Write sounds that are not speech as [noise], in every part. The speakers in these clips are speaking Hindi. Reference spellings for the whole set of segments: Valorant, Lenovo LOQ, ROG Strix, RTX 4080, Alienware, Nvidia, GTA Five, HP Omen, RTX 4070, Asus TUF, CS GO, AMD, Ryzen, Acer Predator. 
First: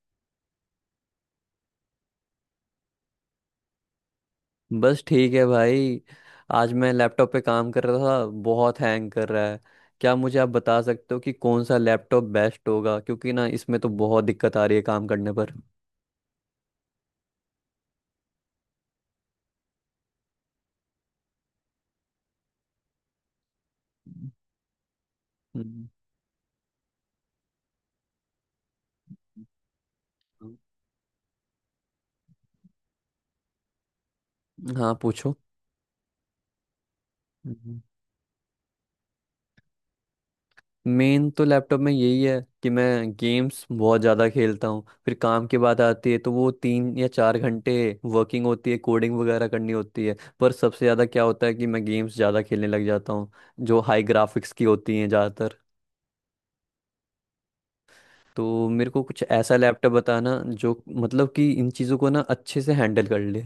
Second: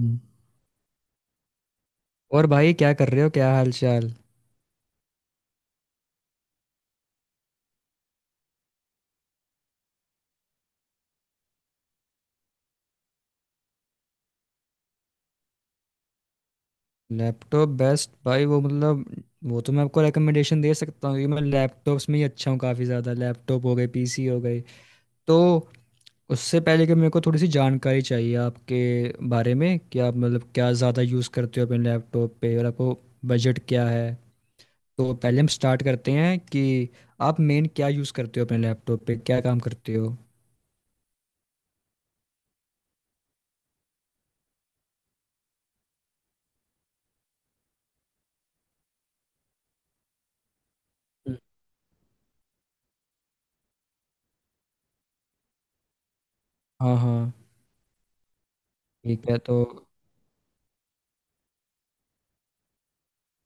हम्म। और भाई क्या कर रहे हो? क्या हाल चाल? बस ठीक है भाई। आज मैं लैपटॉप पे काम कर रहा था, बहुत हैंग कर रहा है। क्या मुझे आप बता सकते हो कि कौन सा लैपटॉप बेस्ट होगा, क्योंकि ना इसमें तो बहुत दिक्कत आ रही है काम करने पर। लैपटॉप बेस्ट भाई वो मतलब वो तो मैं आपको रिकमेंडेशन दे सकता हूँ क्योंकि मैं लैपटॉप्स में ही अच्छा हूँ। काफ़ी ज़्यादा लैपटॉप हो गए, पीसी हो गए। तो हम्म। उससे पहले कि मेरे को थोड़ी सी जानकारी चाहिए आपके बारे में कि आप मतलब क्या ज़्यादा यूज़ करते हो अपने लैपटॉप पे, और आपको बजट क्या है। हाँ, तो पूछो। पहले हम स्टार्ट करते हैं कि आप मेन क्या यूज़ करते हो अपने लैपटॉप पे, क्या काम करते हो। मेन तो लैपटॉप में यही है कि मैं गेम्स बहुत ज़्यादा खेलता हूँ, फिर काम की बात आती है तो वो 3 या 4 घंटे वर्किंग होती है, कोडिंग वगैरह करनी होती है, पर सबसे ज़्यादा क्या हम्म। होता है कि मैं गेम्स ज़्यादा खेलने लग जाता हूँ जो हाई ग्राफिक्स की होती हैं ज़्यादातर। हाँ हाँ। तो मेरे को कुछ ठीक है तो, ऐसा लैपटॉप बताना जो मतलब कि इन चीज़ों को ना अच्छे से हैंडल कर ले।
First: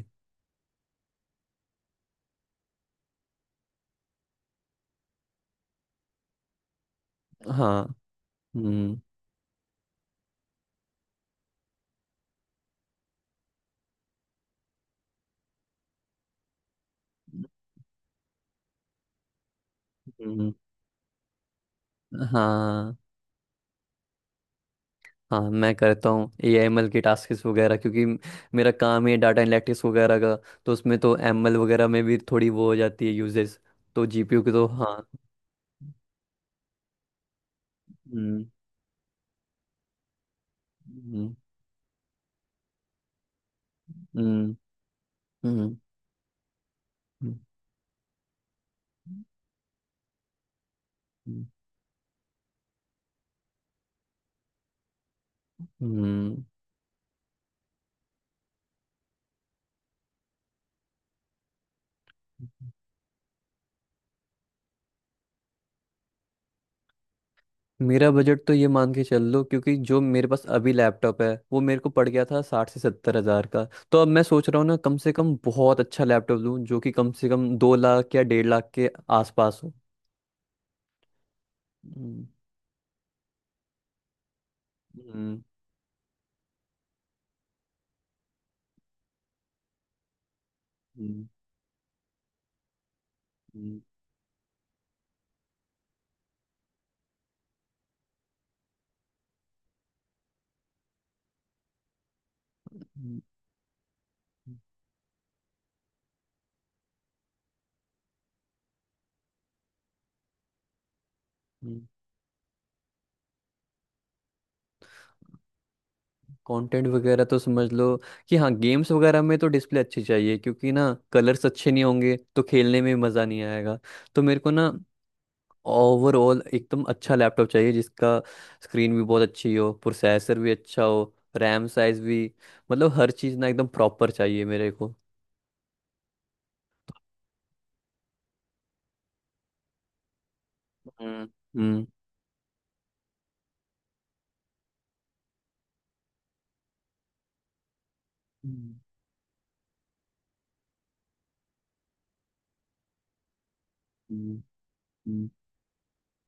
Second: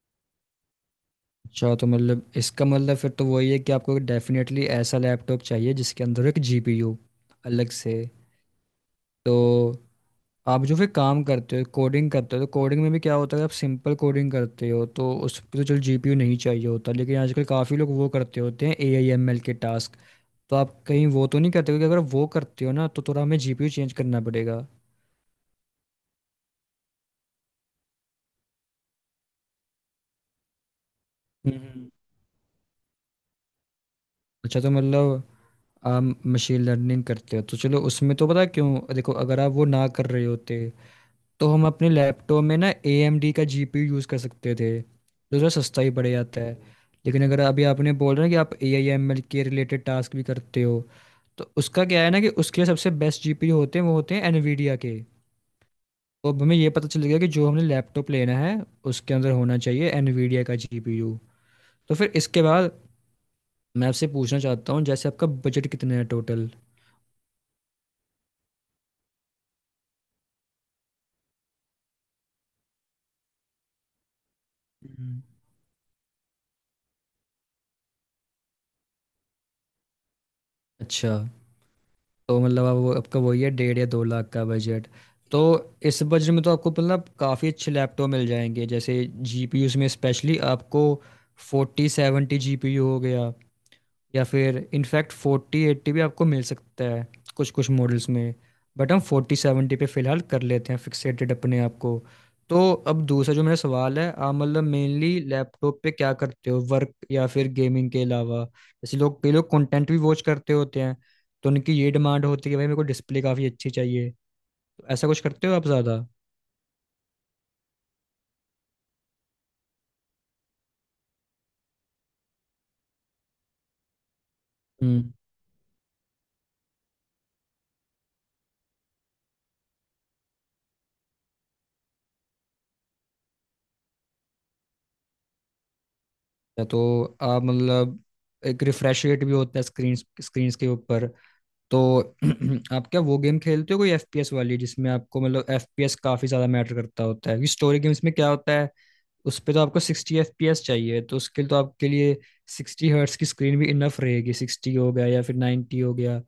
अच्छा तो मतलब इसका मतलब फिर तो वही है कि आपको डेफिनेटली ऐसा लैपटॉप चाहिए जिसके अंदर एक जीपीयू अलग हाँ। से। हम्म। तो आप जो फिर काम करते हो, कोडिंग करते हो, तो कोडिंग में भी क्या होता है, आप सिंपल कोडिंग करते हो तो उस पर तो चलो जीपीयू नहीं चाहिए होता, लेकिन आजकल काफ़ी लोग वो करते होते हैं ए आई एम एल के टास्क। हम्म। तो आप कहीं वो तो नहीं करते? क्योंकि अगर वो करते हो ना हाँ, तो थोड़ा हमें जीपीयू चेंज करना पड़ेगा। हाँ मैं करता हूँ AML के टास्क वगैरह, क्योंकि मेरा काम है डाटा एनालिटिक्स वगैरह का। तो उसमें तो ML वगैरह हम्म। में भी थोड़ी वो हो जाती है यूजेस। तो जीपीयू के अच्छा तो तो हाँ। मतलब आप मशीन लर्निंग करते हो, तो चलो उसमें तो पता हम्म। है क्यों, देखो अगर आप वो ना कर रहे होते हम्म। तो हम अपने लैपटॉप में ना ए एम डी का जी पी यू यूज़ कर सकते हम्म। थे, जो थोड़ा हम्म। सस्ता ही पड़ जाता है। लेकिन अगर अभी आपने बोल रहे हैं कि आप ए आई एम एल के रिलेटेड टास्क भी करते हो, हम्म। तो उसका क्या है ना कि उसके लिए सबसे बेस्ट जी पी यू होते हैं वो होते हैं एनवीडिया के। तो हम्म। अब हमें ये पता चल गया कि जो हमने लैपटॉप लेना है उसके अंदर होना चाहिए एनवीडिया का जी पी यू। तो फिर इसके बाद मैं आपसे पूछना चाहता हूँ, जैसे आपका बजट कितना है टोटल? मेरा बजट तो ये मान के चल लो, क्योंकि जो मेरे पास अभी लैपटॉप है वो मेरे को पड़ गया था 60 से 70 हज़ार का। तो अब मैं सोच रहा हूँ ना, कम से हम्म। कम बहुत अच्छा लैपटॉप लूँ जो कि कम से कम 2 लाख या 1.5 लाख के आसपास हो। अच्छा हम्म। तो मतलब अब वो आपका वही है, डेढ़ या दो लाख का बजट। तो हम्म। इस बजट में तो आपको मतलब काफ़ी अच्छे लैपटॉप मिल जाएंगे, जैसे जीपीयू में स्पेशली आपको हम्म। फोर्टी सेवेंटी जीपीयू हो गया, हम्म। या फिर इनफैक्ट फोर्टी एट्टी भी आपको मिल सकता है कुछ कुछ मॉडल्स में। बट हम फोर्टी सेवेंटी पे फिलहाल कर लेते हैं, फिक्सेटेड अपने आप को। तो अब हम्म। दूसरा जो मेरा सवाल है, आप मतलब मेनली लैपटॉप पे क्या करते हो, वर्क या फिर गेमिंग के अलावा? जैसे लोग, कई लोग कंटेंट भी वॉच करते होते हैं, तो उनकी हम्म। ये डिमांड होती है कि भाई मेरे को डिस्प्ले काफ़ी अच्छी चाहिए। तो ऐसा कुछ करते हो आप ज़्यादा? कंटेंट वगैरह तो समझ लो कि हाँ, गेम्स वगैरह में तो डिस्प्ले अच्छी चाहिए, क्योंकि ना कलर्स अच्छे नहीं होंगे तो खेलने में मज़ा नहीं आएगा। तो मेरे को ना हम्म। ओवरऑल एकदम अच्छा लैपटॉप चाहिए जिसका स्क्रीन भी बहुत अच्छी हो, प्रोसेसर भी अच्छा हो, रैम साइज भी। मतलब हर चीज़ ना एकदम प्रॉपर चाहिए मेरे को। या तो आप मतलब, एक रिफ्रेश रेट भी होता है स्क्रीन स्क्रीन के ऊपर। हम्म। तो हम्म। [clears throat] आप क्या वो गेम खेलते हो कोई एफपीएस वाली, जिसमें आपको मतलब एफपीएस काफी ज्यादा मैटर करता होता है? क्योंकि स्टोरी गेम्स में क्या होता है, हम्म। उस पे तो आपको सिक्सटी एफपीएस चाहिए, तो उसके लिए तो आपके लिए सिक्सटी हर्ट्स की स्क्रीन भी इनफ रहेगी, हम्म। सिक्सटी हो गया या हम्म। फिर 90 हो गया।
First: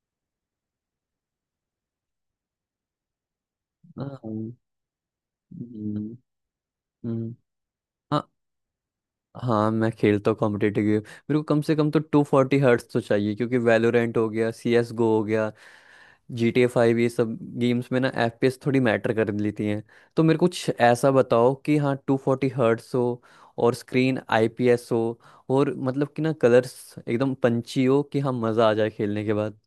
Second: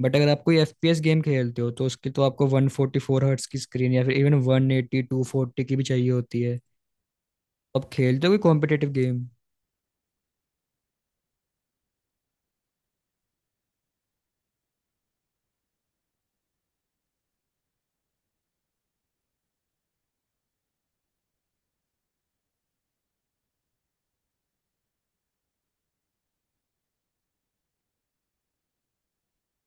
बट अगर आप कोई एफपीएस गेम खेलते हो तो उसके तो आपको वन फोर्टी फोर हर्ट्स की स्क्रीन या हाँ। फिर इवन हम्म। वन एटी टू फोर्टी की भी चाहिए होती है। हम्म। आप हाँ, खेलते हो कोई कॉम्पिटेटिव गेम? हाँ मैं खेलता हूँ कॉम्पिटेटिव गेम। मेरे को कम से कम तो 240 हर्ट्स तो चाहिए, क्योंकि वैलोरेंट हो गया, CS GO हो गया, GTA 5, ये सब गेम्स में ना FPS थोड़ी मैटर कर लेती हैं। तो मेरे को कुछ ऐसा बताओ कि हाँ 240 हर्ट्स हो, और स्क्रीन IPS हो, और मतलब कि ना कलर्स एकदम पंची हो कि हाँ मज़ा आ जाए खेलने के बाद।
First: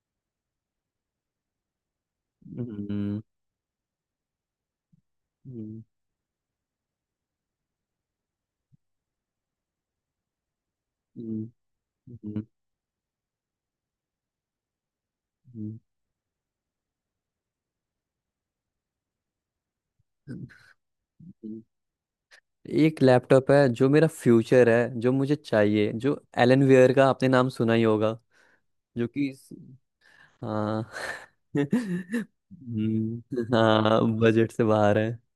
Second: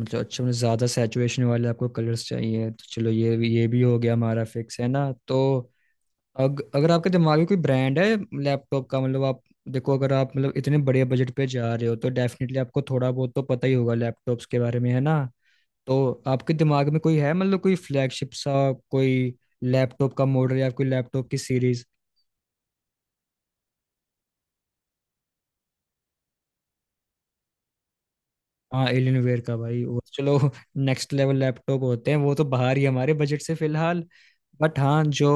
मतलब अच्छा, मतलब ज्यादा सैचुरेशन वाले आपको कलर्स चाहिए, तो चलो हम्म। ये भी, ये भी हो गया हमारा फिक्स है ना। तो हम्म। अगर आपके दिमाग में कोई ब्रांड है लैपटॉप का, मतलब आप, देखो अगर आप मतलब इतने बड़े बजट हम्म। पे जा रहे हो तो हम्म। डेफिनेटली आपको थोड़ा बहुत तो पता ही होगा लैपटॉप्स के बारे में, है ना? हम्म। तो आपके दिमाग में कोई है मतलब कोई फ्लैगशिप सा कोई लैपटॉप का मॉडल या कोई लैपटॉप की हम्म। सीरीज? एक लैपटॉप है जो मेरा फ्यूचर है, जो मुझे चाहिए, जो एलन वेयर का आपने नाम सुना ही होगा। हाँ जो एलियन कि वेयर का भाई वो, चलो हाँ [laughs] नेक्स्ट लेवल [laughs] लैपटॉप होते हैं वो, तो बाहर ही हमारे बजट से हाँ फिलहाल। बजट से बट बाहर हाँ जो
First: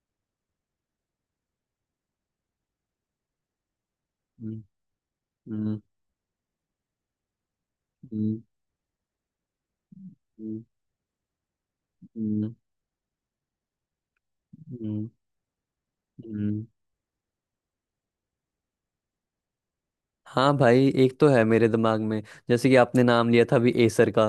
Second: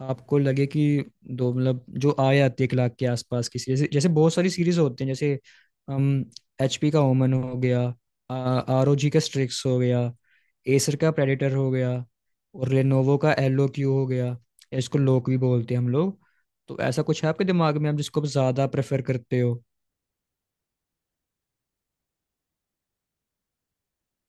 आपको लगे कि दो, मतलब जो आए, आती है एक लाख के आसपास की सीरीज, जैसे बहुत सारी है। सीरीज होती हैं, जैसे Mm, हम एचपी का ओमन हो गया, mm, आरओजी का स्ट्रिक्स हो गया, mm, एसर का प्रेडेटर हो गया, mm, और लेनोवो का एलओक्यू हो गया। इसको mm, लोक भी बोलते हैं हम लोग। mm. तो ऐसा कुछ है आपके दिमाग में, आप जिसको आप ज्यादा प्रेफर करते हो? हाँ भाई, एक तो है मेरे दिमाग में, जैसे कि आपने नाम लिया था अभी एसर का।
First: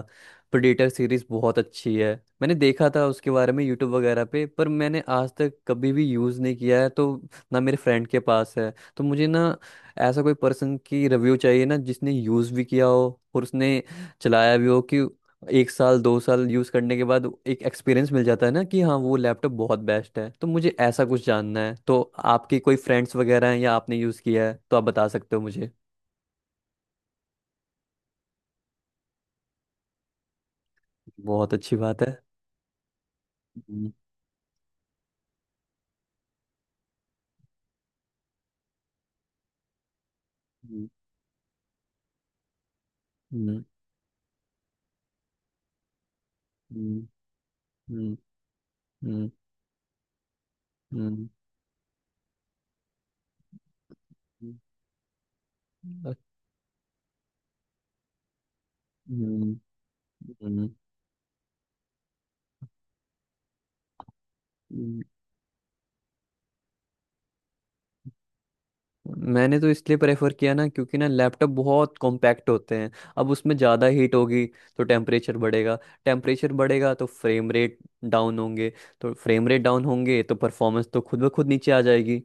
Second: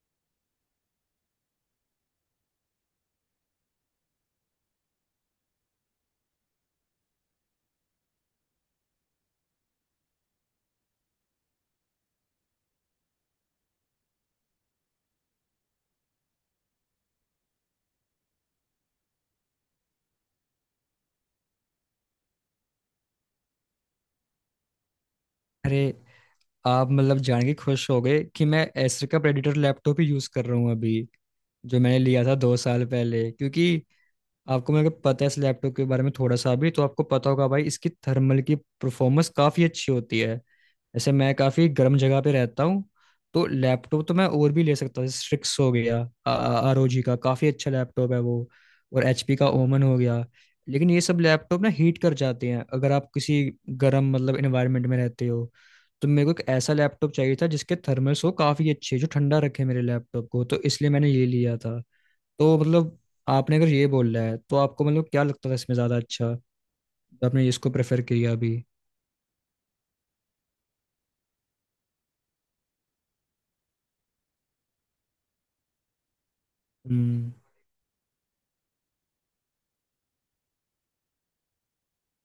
प्रेडेटर सीरीज बहुत अच्छी है, मैंने देखा था उसके बारे में यूट्यूब वगैरह पे, पर मैंने आज तक कभी भी यूज़ नहीं किया है। तो ना मेरे फ्रेंड के पास है तो मुझे ना ऐसा कोई पर्सन की रिव्यू चाहिए ना जिसने यूज़ भी किया हो और उसने चलाया भी हो, कि एक साल दो साल यूज़ करने के बाद एक एक्सपीरियंस मिल जाता है ना कि हाँ वो लैपटॉप बहुत बेस्ट है। तो मुझे ऐसा कुछ जानना है, तो आपके कोई फ्रेंड्स वगैरह हैं या आपने यूज़ किया है तो आप बता सकते हो मुझे। अरे, आप मतलब जान के खुश हो गए कि मैं एसर का प्रेडेटर लैपटॉप ही यूज कर रहा हूँ अभी, बहुत अच्छी जो मैंने बात है। लिया था दो साल पहले। क्योंकि हम्म। आपको, मेरे को पता है, इस लैपटॉप के बारे में थोड़ा सा भी तो आपको पता होगा भाई, इसकी थर्मल की परफॉर्मेंस काफ़ी अच्छी होती है। हम्म। जैसे मैं काफ़ी गर्म जगह पे रहता हूँ, तो हम्म। लैपटॉप तो मैं और भी ले सकता हूँ, जैसे स्ट्रिक्स हो गया, आर ओ हम्म। जी का काफ़ी अच्छा लैपटॉप हम्म। है वो, और एच हम्म। पी का ओमन हो गया, लेकिन ये सब हम्म। लैपटॉप ना हीट कर जाते हैं अगर आप किसी गर्म मतलब इन्वायरमेंट में रहते हो। तो मेरे को एक ऐसा लैपटॉप चाहिए था जिसके थर्मल्स हो काफ़ी अच्छे, जो ठंडा हम्म। रखे हम्म। मेरे लैपटॉप को, तो हम्म। इसलिए मैंने ये लिया था। तो मतलब आपने अगर ये बोला है तो आपको हम्म। मतलब क्या लगता था इसमें ज़्यादा अच्छा, तो आपने इसको प्रेफर किया अभी? मैंने तो इसलिए प्रेफर किया ना, क्योंकि ना लैपटॉप बहुत कॉम्पैक्ट होते हैं। अब उसमें ज़्यादा हीट होगी तो टेम्परेचर बढ़ेगा। टेम्परेचर बढ़ेगा तो हम्म। फ्रेम रेट डाउन होंगे। तो फ्रेम रेट डाउन होंगे तो परफॉर्मेंस तो खुद ब खुद नीचे आ जाएगी।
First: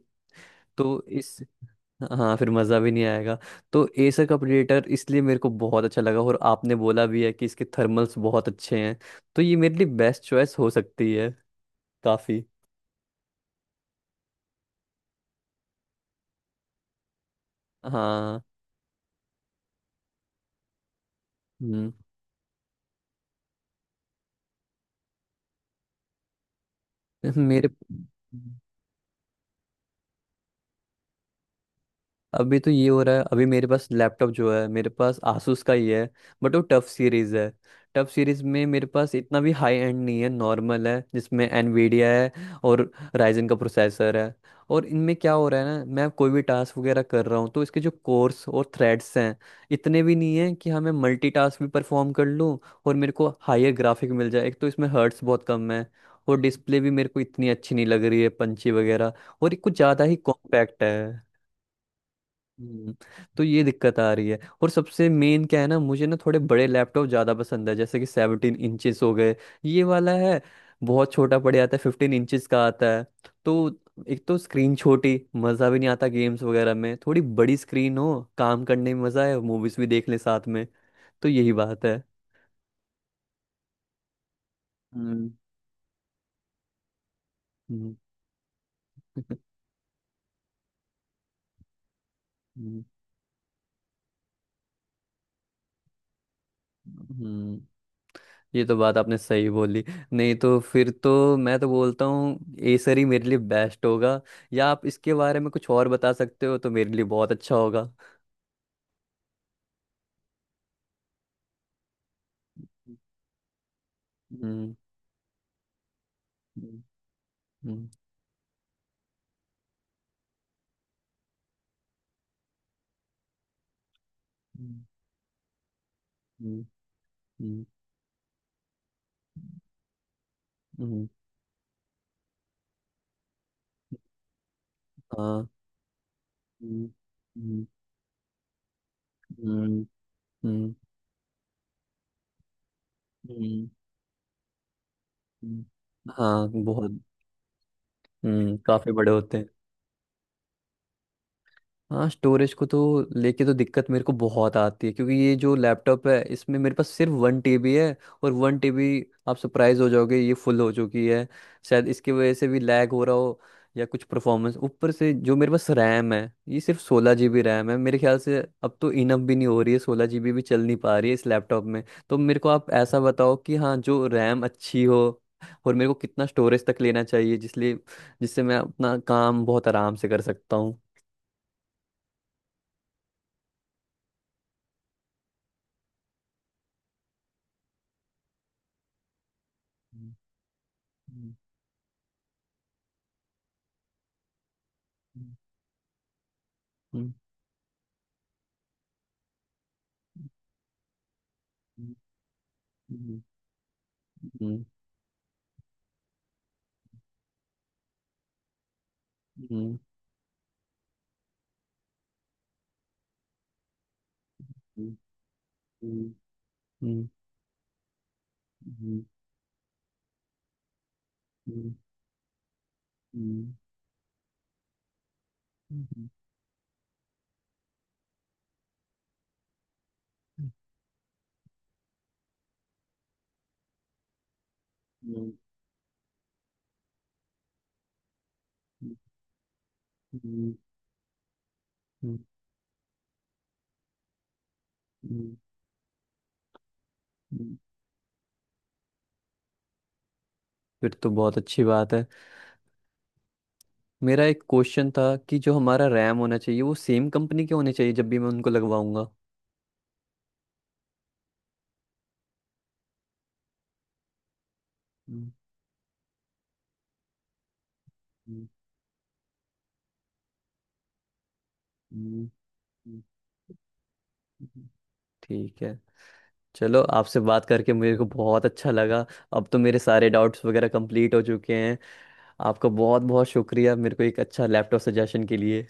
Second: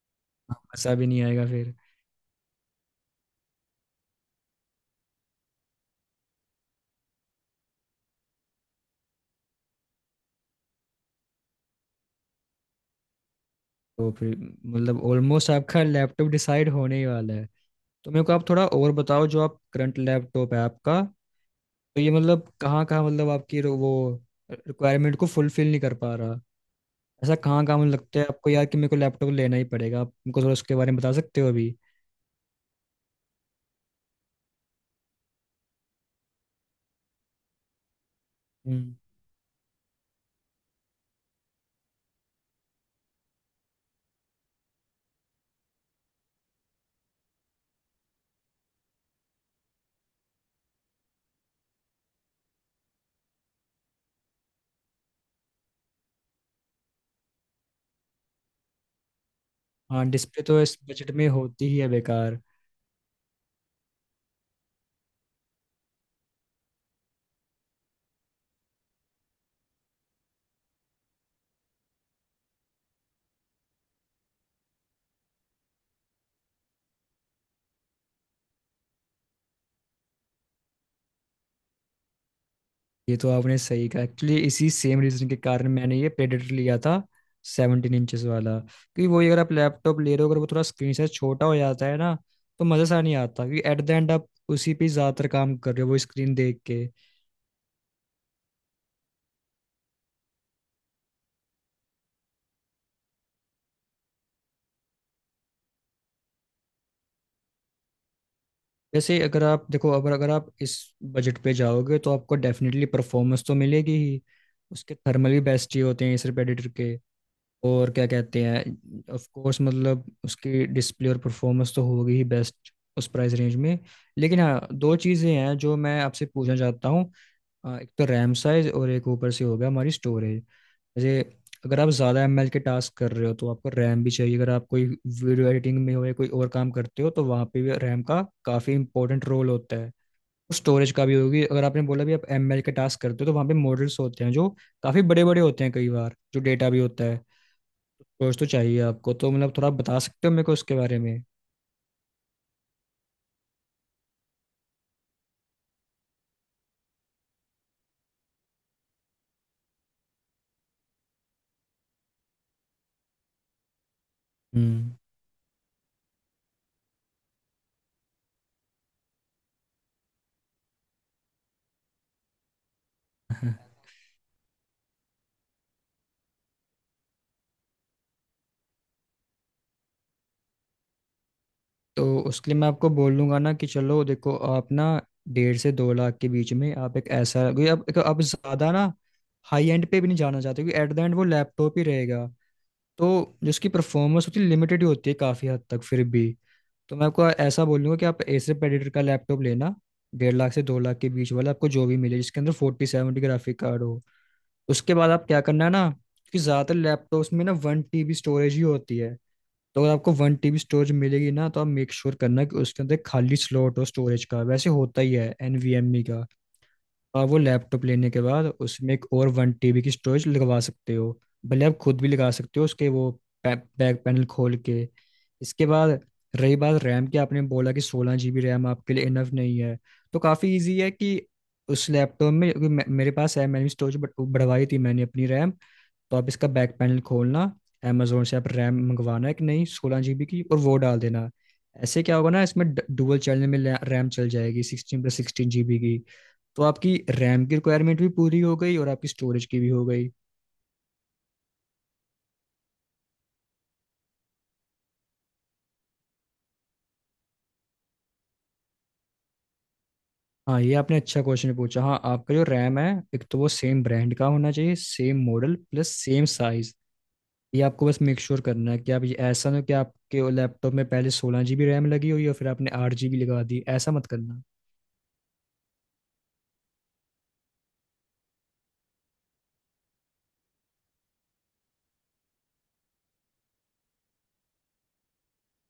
हाँ, मज़ा तो भी नहीं इस आएगा फिर। हाँ, फिर मज़ा भी नहीं आएगा। तो एसर का प्रेडेटर इसलिए मेरे को बहुत अच्छा लगा, और आपने बोला भी है कि इसके थर्मल्स बहुत अच्छे हैं। तो ये मेरे लिए बेस्ट चॉइस हो सकती है काफ़ी। तो फिर मतलब ऑलमोस्ट आपका लैपटॉप डिसाइड होने ही वाला है। तो मेरे को हाँ। आप थोड़ा और बताओ, जो आप करंट लैपटॉप है आपका, तो हम्म। ये मतलब कहाँ कहाँ मतलब आपकी वो रिक्वायरमेंट को फुलफिल नहीं कर पा रहा? ऐसा [laughs] कहाँ मेरे कहाँ मतलब लगता है आपको यार कि मेरे को लैपटॉप लेना ही पड़ेगा? आप हमको थोड़ा उसके बारे में बता सकते हो अभी? अभी तो ये हो रहा है, अभी मेरे पास लैपटॉप जो है, मेरे पास आसूस का ही है। बट वो टफ सीरीज है। टफ सीरीज में मेरे हम्म। पास इतना भी हाई एंड नहीं है, नॉर्मल है जिसमें एनवीडिया है और राइजन का प्रोसेसर है। और इनमें क्या हो रहा है ना, मैं कोई भी टास्क वगैरह कर रहा हूँ तो इसके जो कोर्स और थ्रेड्स हैं इतने भी नहीं है कि हाँ मैं मल्टीटास्क भी परफॉर्म कर लूँ और मेरे को हायर ग्राफिक मिल जाए। एक तो इसमें हर्ट्स बहुत कम है, और डिस्प्ले भी मेरे को इतनी अच्छी नहीं लग रही है पंची वगैरह, और ये कुछ ज़्यादा हाँ ही डिस्प्ले तो इस कॉम्पैक्ट बजट में है। होती ही है बेकार। हम्म। तो ये दिक्कत आ रही है। और सबसे मेन क्या है ना, मुझे ना थोड़े बड़े लैपटॉप ज़्यादा पसंद है, जैसे कि 17 इंचेस हो गए। ये वाला है बहुत छोटा पड़ जाता है, 15 इंचेस का आता है। तो एक तो स्क्रीन छोटी मज़ा भी नहीं आता गेम्स वगैरह में, थोड़ी बड़ी स्क्रीन हो काम करने में मज़ा है, मूवीज़ भी देख लें साथ में। तो यही बात है। ये तो आपने सही कहा, एक्चुअली इसी सेम रीजन हम्म। के कारण मैंने ये प्रेडेटर लिया था, सेवनटीन हम्म। इंचेस वाला। क्योंकि वही, अगर आप [laughs] लैपटॉप ले रहे हो, अगर वो थोड़ा स्क्रीन साइज छोटा हो जाता है ना तो हम्म। मज़े सा नहीं आता, क्योंकि एट द एंड आप उसी पे ज़्यादातर काम कर रहे हो वो स्क्रीन देख के। हम्म। ये तो बात आपने सही बोली। नहीं तो फिर तो मैं तो बोलता हूँ एसर ही मेरे लिए बेस्ट होगा। या आप इसके बारे में कुछ और बता सकते हो तो मेरे लिए बहुत अच्छा होगा। वैसे अगर आप देखो, अगर अगर आप इस बजट पे जाओगे तो आपको डेफिनेटली परफॉर्मेंस तो मिलेगी ही, हम्म। उसके थर्मल भी बेस्ट ही होते हैं इस प्रेडेटर हम्म। के, हम्म। और क्या कहते हैं, ऑफ कोर्स मतलब उसकी डिस्प्ले और परफॉर्मेंस तो होगी ही बेस्ट उस प्राइस रेंज में। लेकिन हाँ दो चीज़ें हैं जो मैं आपसे पूछना हम्म। चाहता हूँ। हम्म। एक तो रैम साइज, और एक ऊपर से होगा हमारी स्टोरेज। हम्म। हम्म। जैसे अगर आप ज़्यादा एम एल के टास्क कर रहे हो तो आपको रैम भी चाहिए, अगर आप कोई हाँ। वीडियो एडिटिंग में हो या कोई और काम हम्म। करते हो तो वहाँ पे हम्म। भी रैम का काफ़ी इंपॉर्टेंट रोल होता हम्म। है। हम्म। स्टोरेज का भी होगी, अगर आपने बोला भी आप एम एल के टास्क करते हो, तो वहाँ पे हम्म। मॉडल्स होते हैं जो काफ़ी बड़े बड़े हम्म। होते हैं, कई बार जो हाँ डेटा भी बहुत। होता है। कोर्स तो हम्म, चाहिए काफी बड़े आपको, तो होते हैं। मतलब थोड़ा बता सकते हो मेरे को उसके बारे में? हाँ, स्टोरेज को तो लेके तो दिक्कत मेरे को बहुत आती है, क्योंकि ये जो लैपटॉप है इसमें मेरे पास सिर्फ 1 TB है। और 1 TB, आप सरप्राइज हो जाओगे, ये फुल हो चुकी है। शायद इसकी वजह से भी लैग हो रहा हो या कुछ परफॉर्मेंस। ऊपर हम्म। से जो मेरे पास रैम है, ये सिर्फ 16 GB रैम है मेरे ख्याल से। अब तो इनफ भी नहीं हो रही है, 16 GB भी चल नहीं पा रही है इस लैपटॉप में। तो मेरे को आप ऐसा बताओ कि हाँ [laughs] जो रैम अच्छी हो, और मेरे को कितना स्टोरेज तक लेना चाहिए जिसलिए, जिससे मैं अपना काम बहुत आराम से कर सकता हूँ। तो उसके लिए मैं आपको बोल दूंगा ना कि चलो देखो, आप ना डेढ़ से दो लाख के बीच में आप एक ऐसा, क्योंकि आप एक- आप ज़्यादा ना हाई एंड पे भी नहीं जाना चाहते, क्योंकि एट द एंड वो हम्म। लैपटॉप ही रहेगा, तो जो उसकी परफॉर्मेंस होती है लिमिटेड ही होती है हम्म। काफ़ी हद तक फिर भी। तो मैं हम्म। आपको ऐसा बोलूँगा कि आप एसर प्रेडिटर का लैपटॉप लेना, डेढ़ लाख से दो लाख के बीच वाला, आपको जो भी मिले जिसके अंदर फोर्टी हम्म। सेवेंटी ग्राफिक कार्ड हो। हम्म। हम्म। उसके बाद आप क्या करना है ना, क्योंकि ज्यादातर लैपटॉप्स में ना वन टीबी स्टोरेज ही होती है, हम्म। तो अगर आपको वन टीबी स्टोरेज मिलेगी ना तो आप मेक श्योर करना कि उसके अंदर खाली स्लॉट हो स्टोरेज का, वैसे होता ही है एनवीएमई हम्म। का। हम्म। आप वो लैपटॉप लेने के बाद उसमें हम्म। एक और वन टीबी की स्टोरेज लगवा सकते हो, भले हम्म। आप खुद भी लगा सकते हो उसके वो हम्म। बैक पैनल खोल के। इसके हम्म। बाद हम्म। रही बात रैम की, आपने बोला कि सोलह जीबी रैम आपके लिए इनफ नहीं है, तो काफ़ी इजी है कि उस लैपटॉप में, क्योंकि मेरे पास है, मैंने स्टोरेज बढ़वाई थी, मैंने अपनी रैम। तो आप इसका बैक पैनल खोलना, अमेजोन से आप रैम मंगवाना एक नई सोलह जीबी की हम्म। और वो डाल देना। ऐसे क्या हम्म। होगा ना, इसमें डुअल चैनल में रैम चल जाएगी सिक्सटीन प्लस हम्म। सिक्सटीन जीबी की। तो आपकी रैम हम्म। की रिक्वायरमेंट भी पूरी हो गई और आपकी स्टोरेज की भी हो गई। फिर तो बहुत अच्छी बात है। मेरा एक क्वेश्चन था कि जो हमारा रैम होना चाहिए वो सेम कंपनी के होने चाहिए जब भी मैं उनको लगवाऊंगा। हाँ ये आपने अच्छा क्वेश्चन पूछा। हाँ आपका जो रैम है, एक तो वो सेम ब्रांड का होना चाहिए, सेम हम्म। Model plus same size. ये आपको बस मेक श्योर हम्म। करना है कि आप, ये ऐसा ना हो कि आपके लैपटॉप में पहले सोलह जीबी रैम लगी हम्म। हुई और फिर आपने आठ हम्म। जीबी लगा दी, ऐसा मत करना। हम्म। ठीक है। चलो, आपसे बात करके मेरे को बहुत अच्छा लगा। अब तो मेरे सारे डाउट्स वगैरह कंप्लीट हो चुके हैं। आपका बहुत बहुत शुक्रिया मेरे को एक अच्छा लैपटॉप सजेशन के लिए।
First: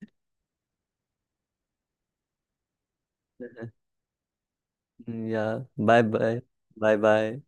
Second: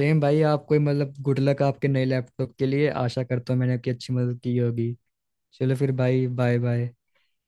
सेम भाई, आपको ही, मतलब गुड लक आपके नए लैपटॉप के लिए, आशा करता हूँ मैंने आपकी [laughs] अच्छी मदद की होगी। या। चलो फिर बाय भाई, bye. Bye bye. Bye bye.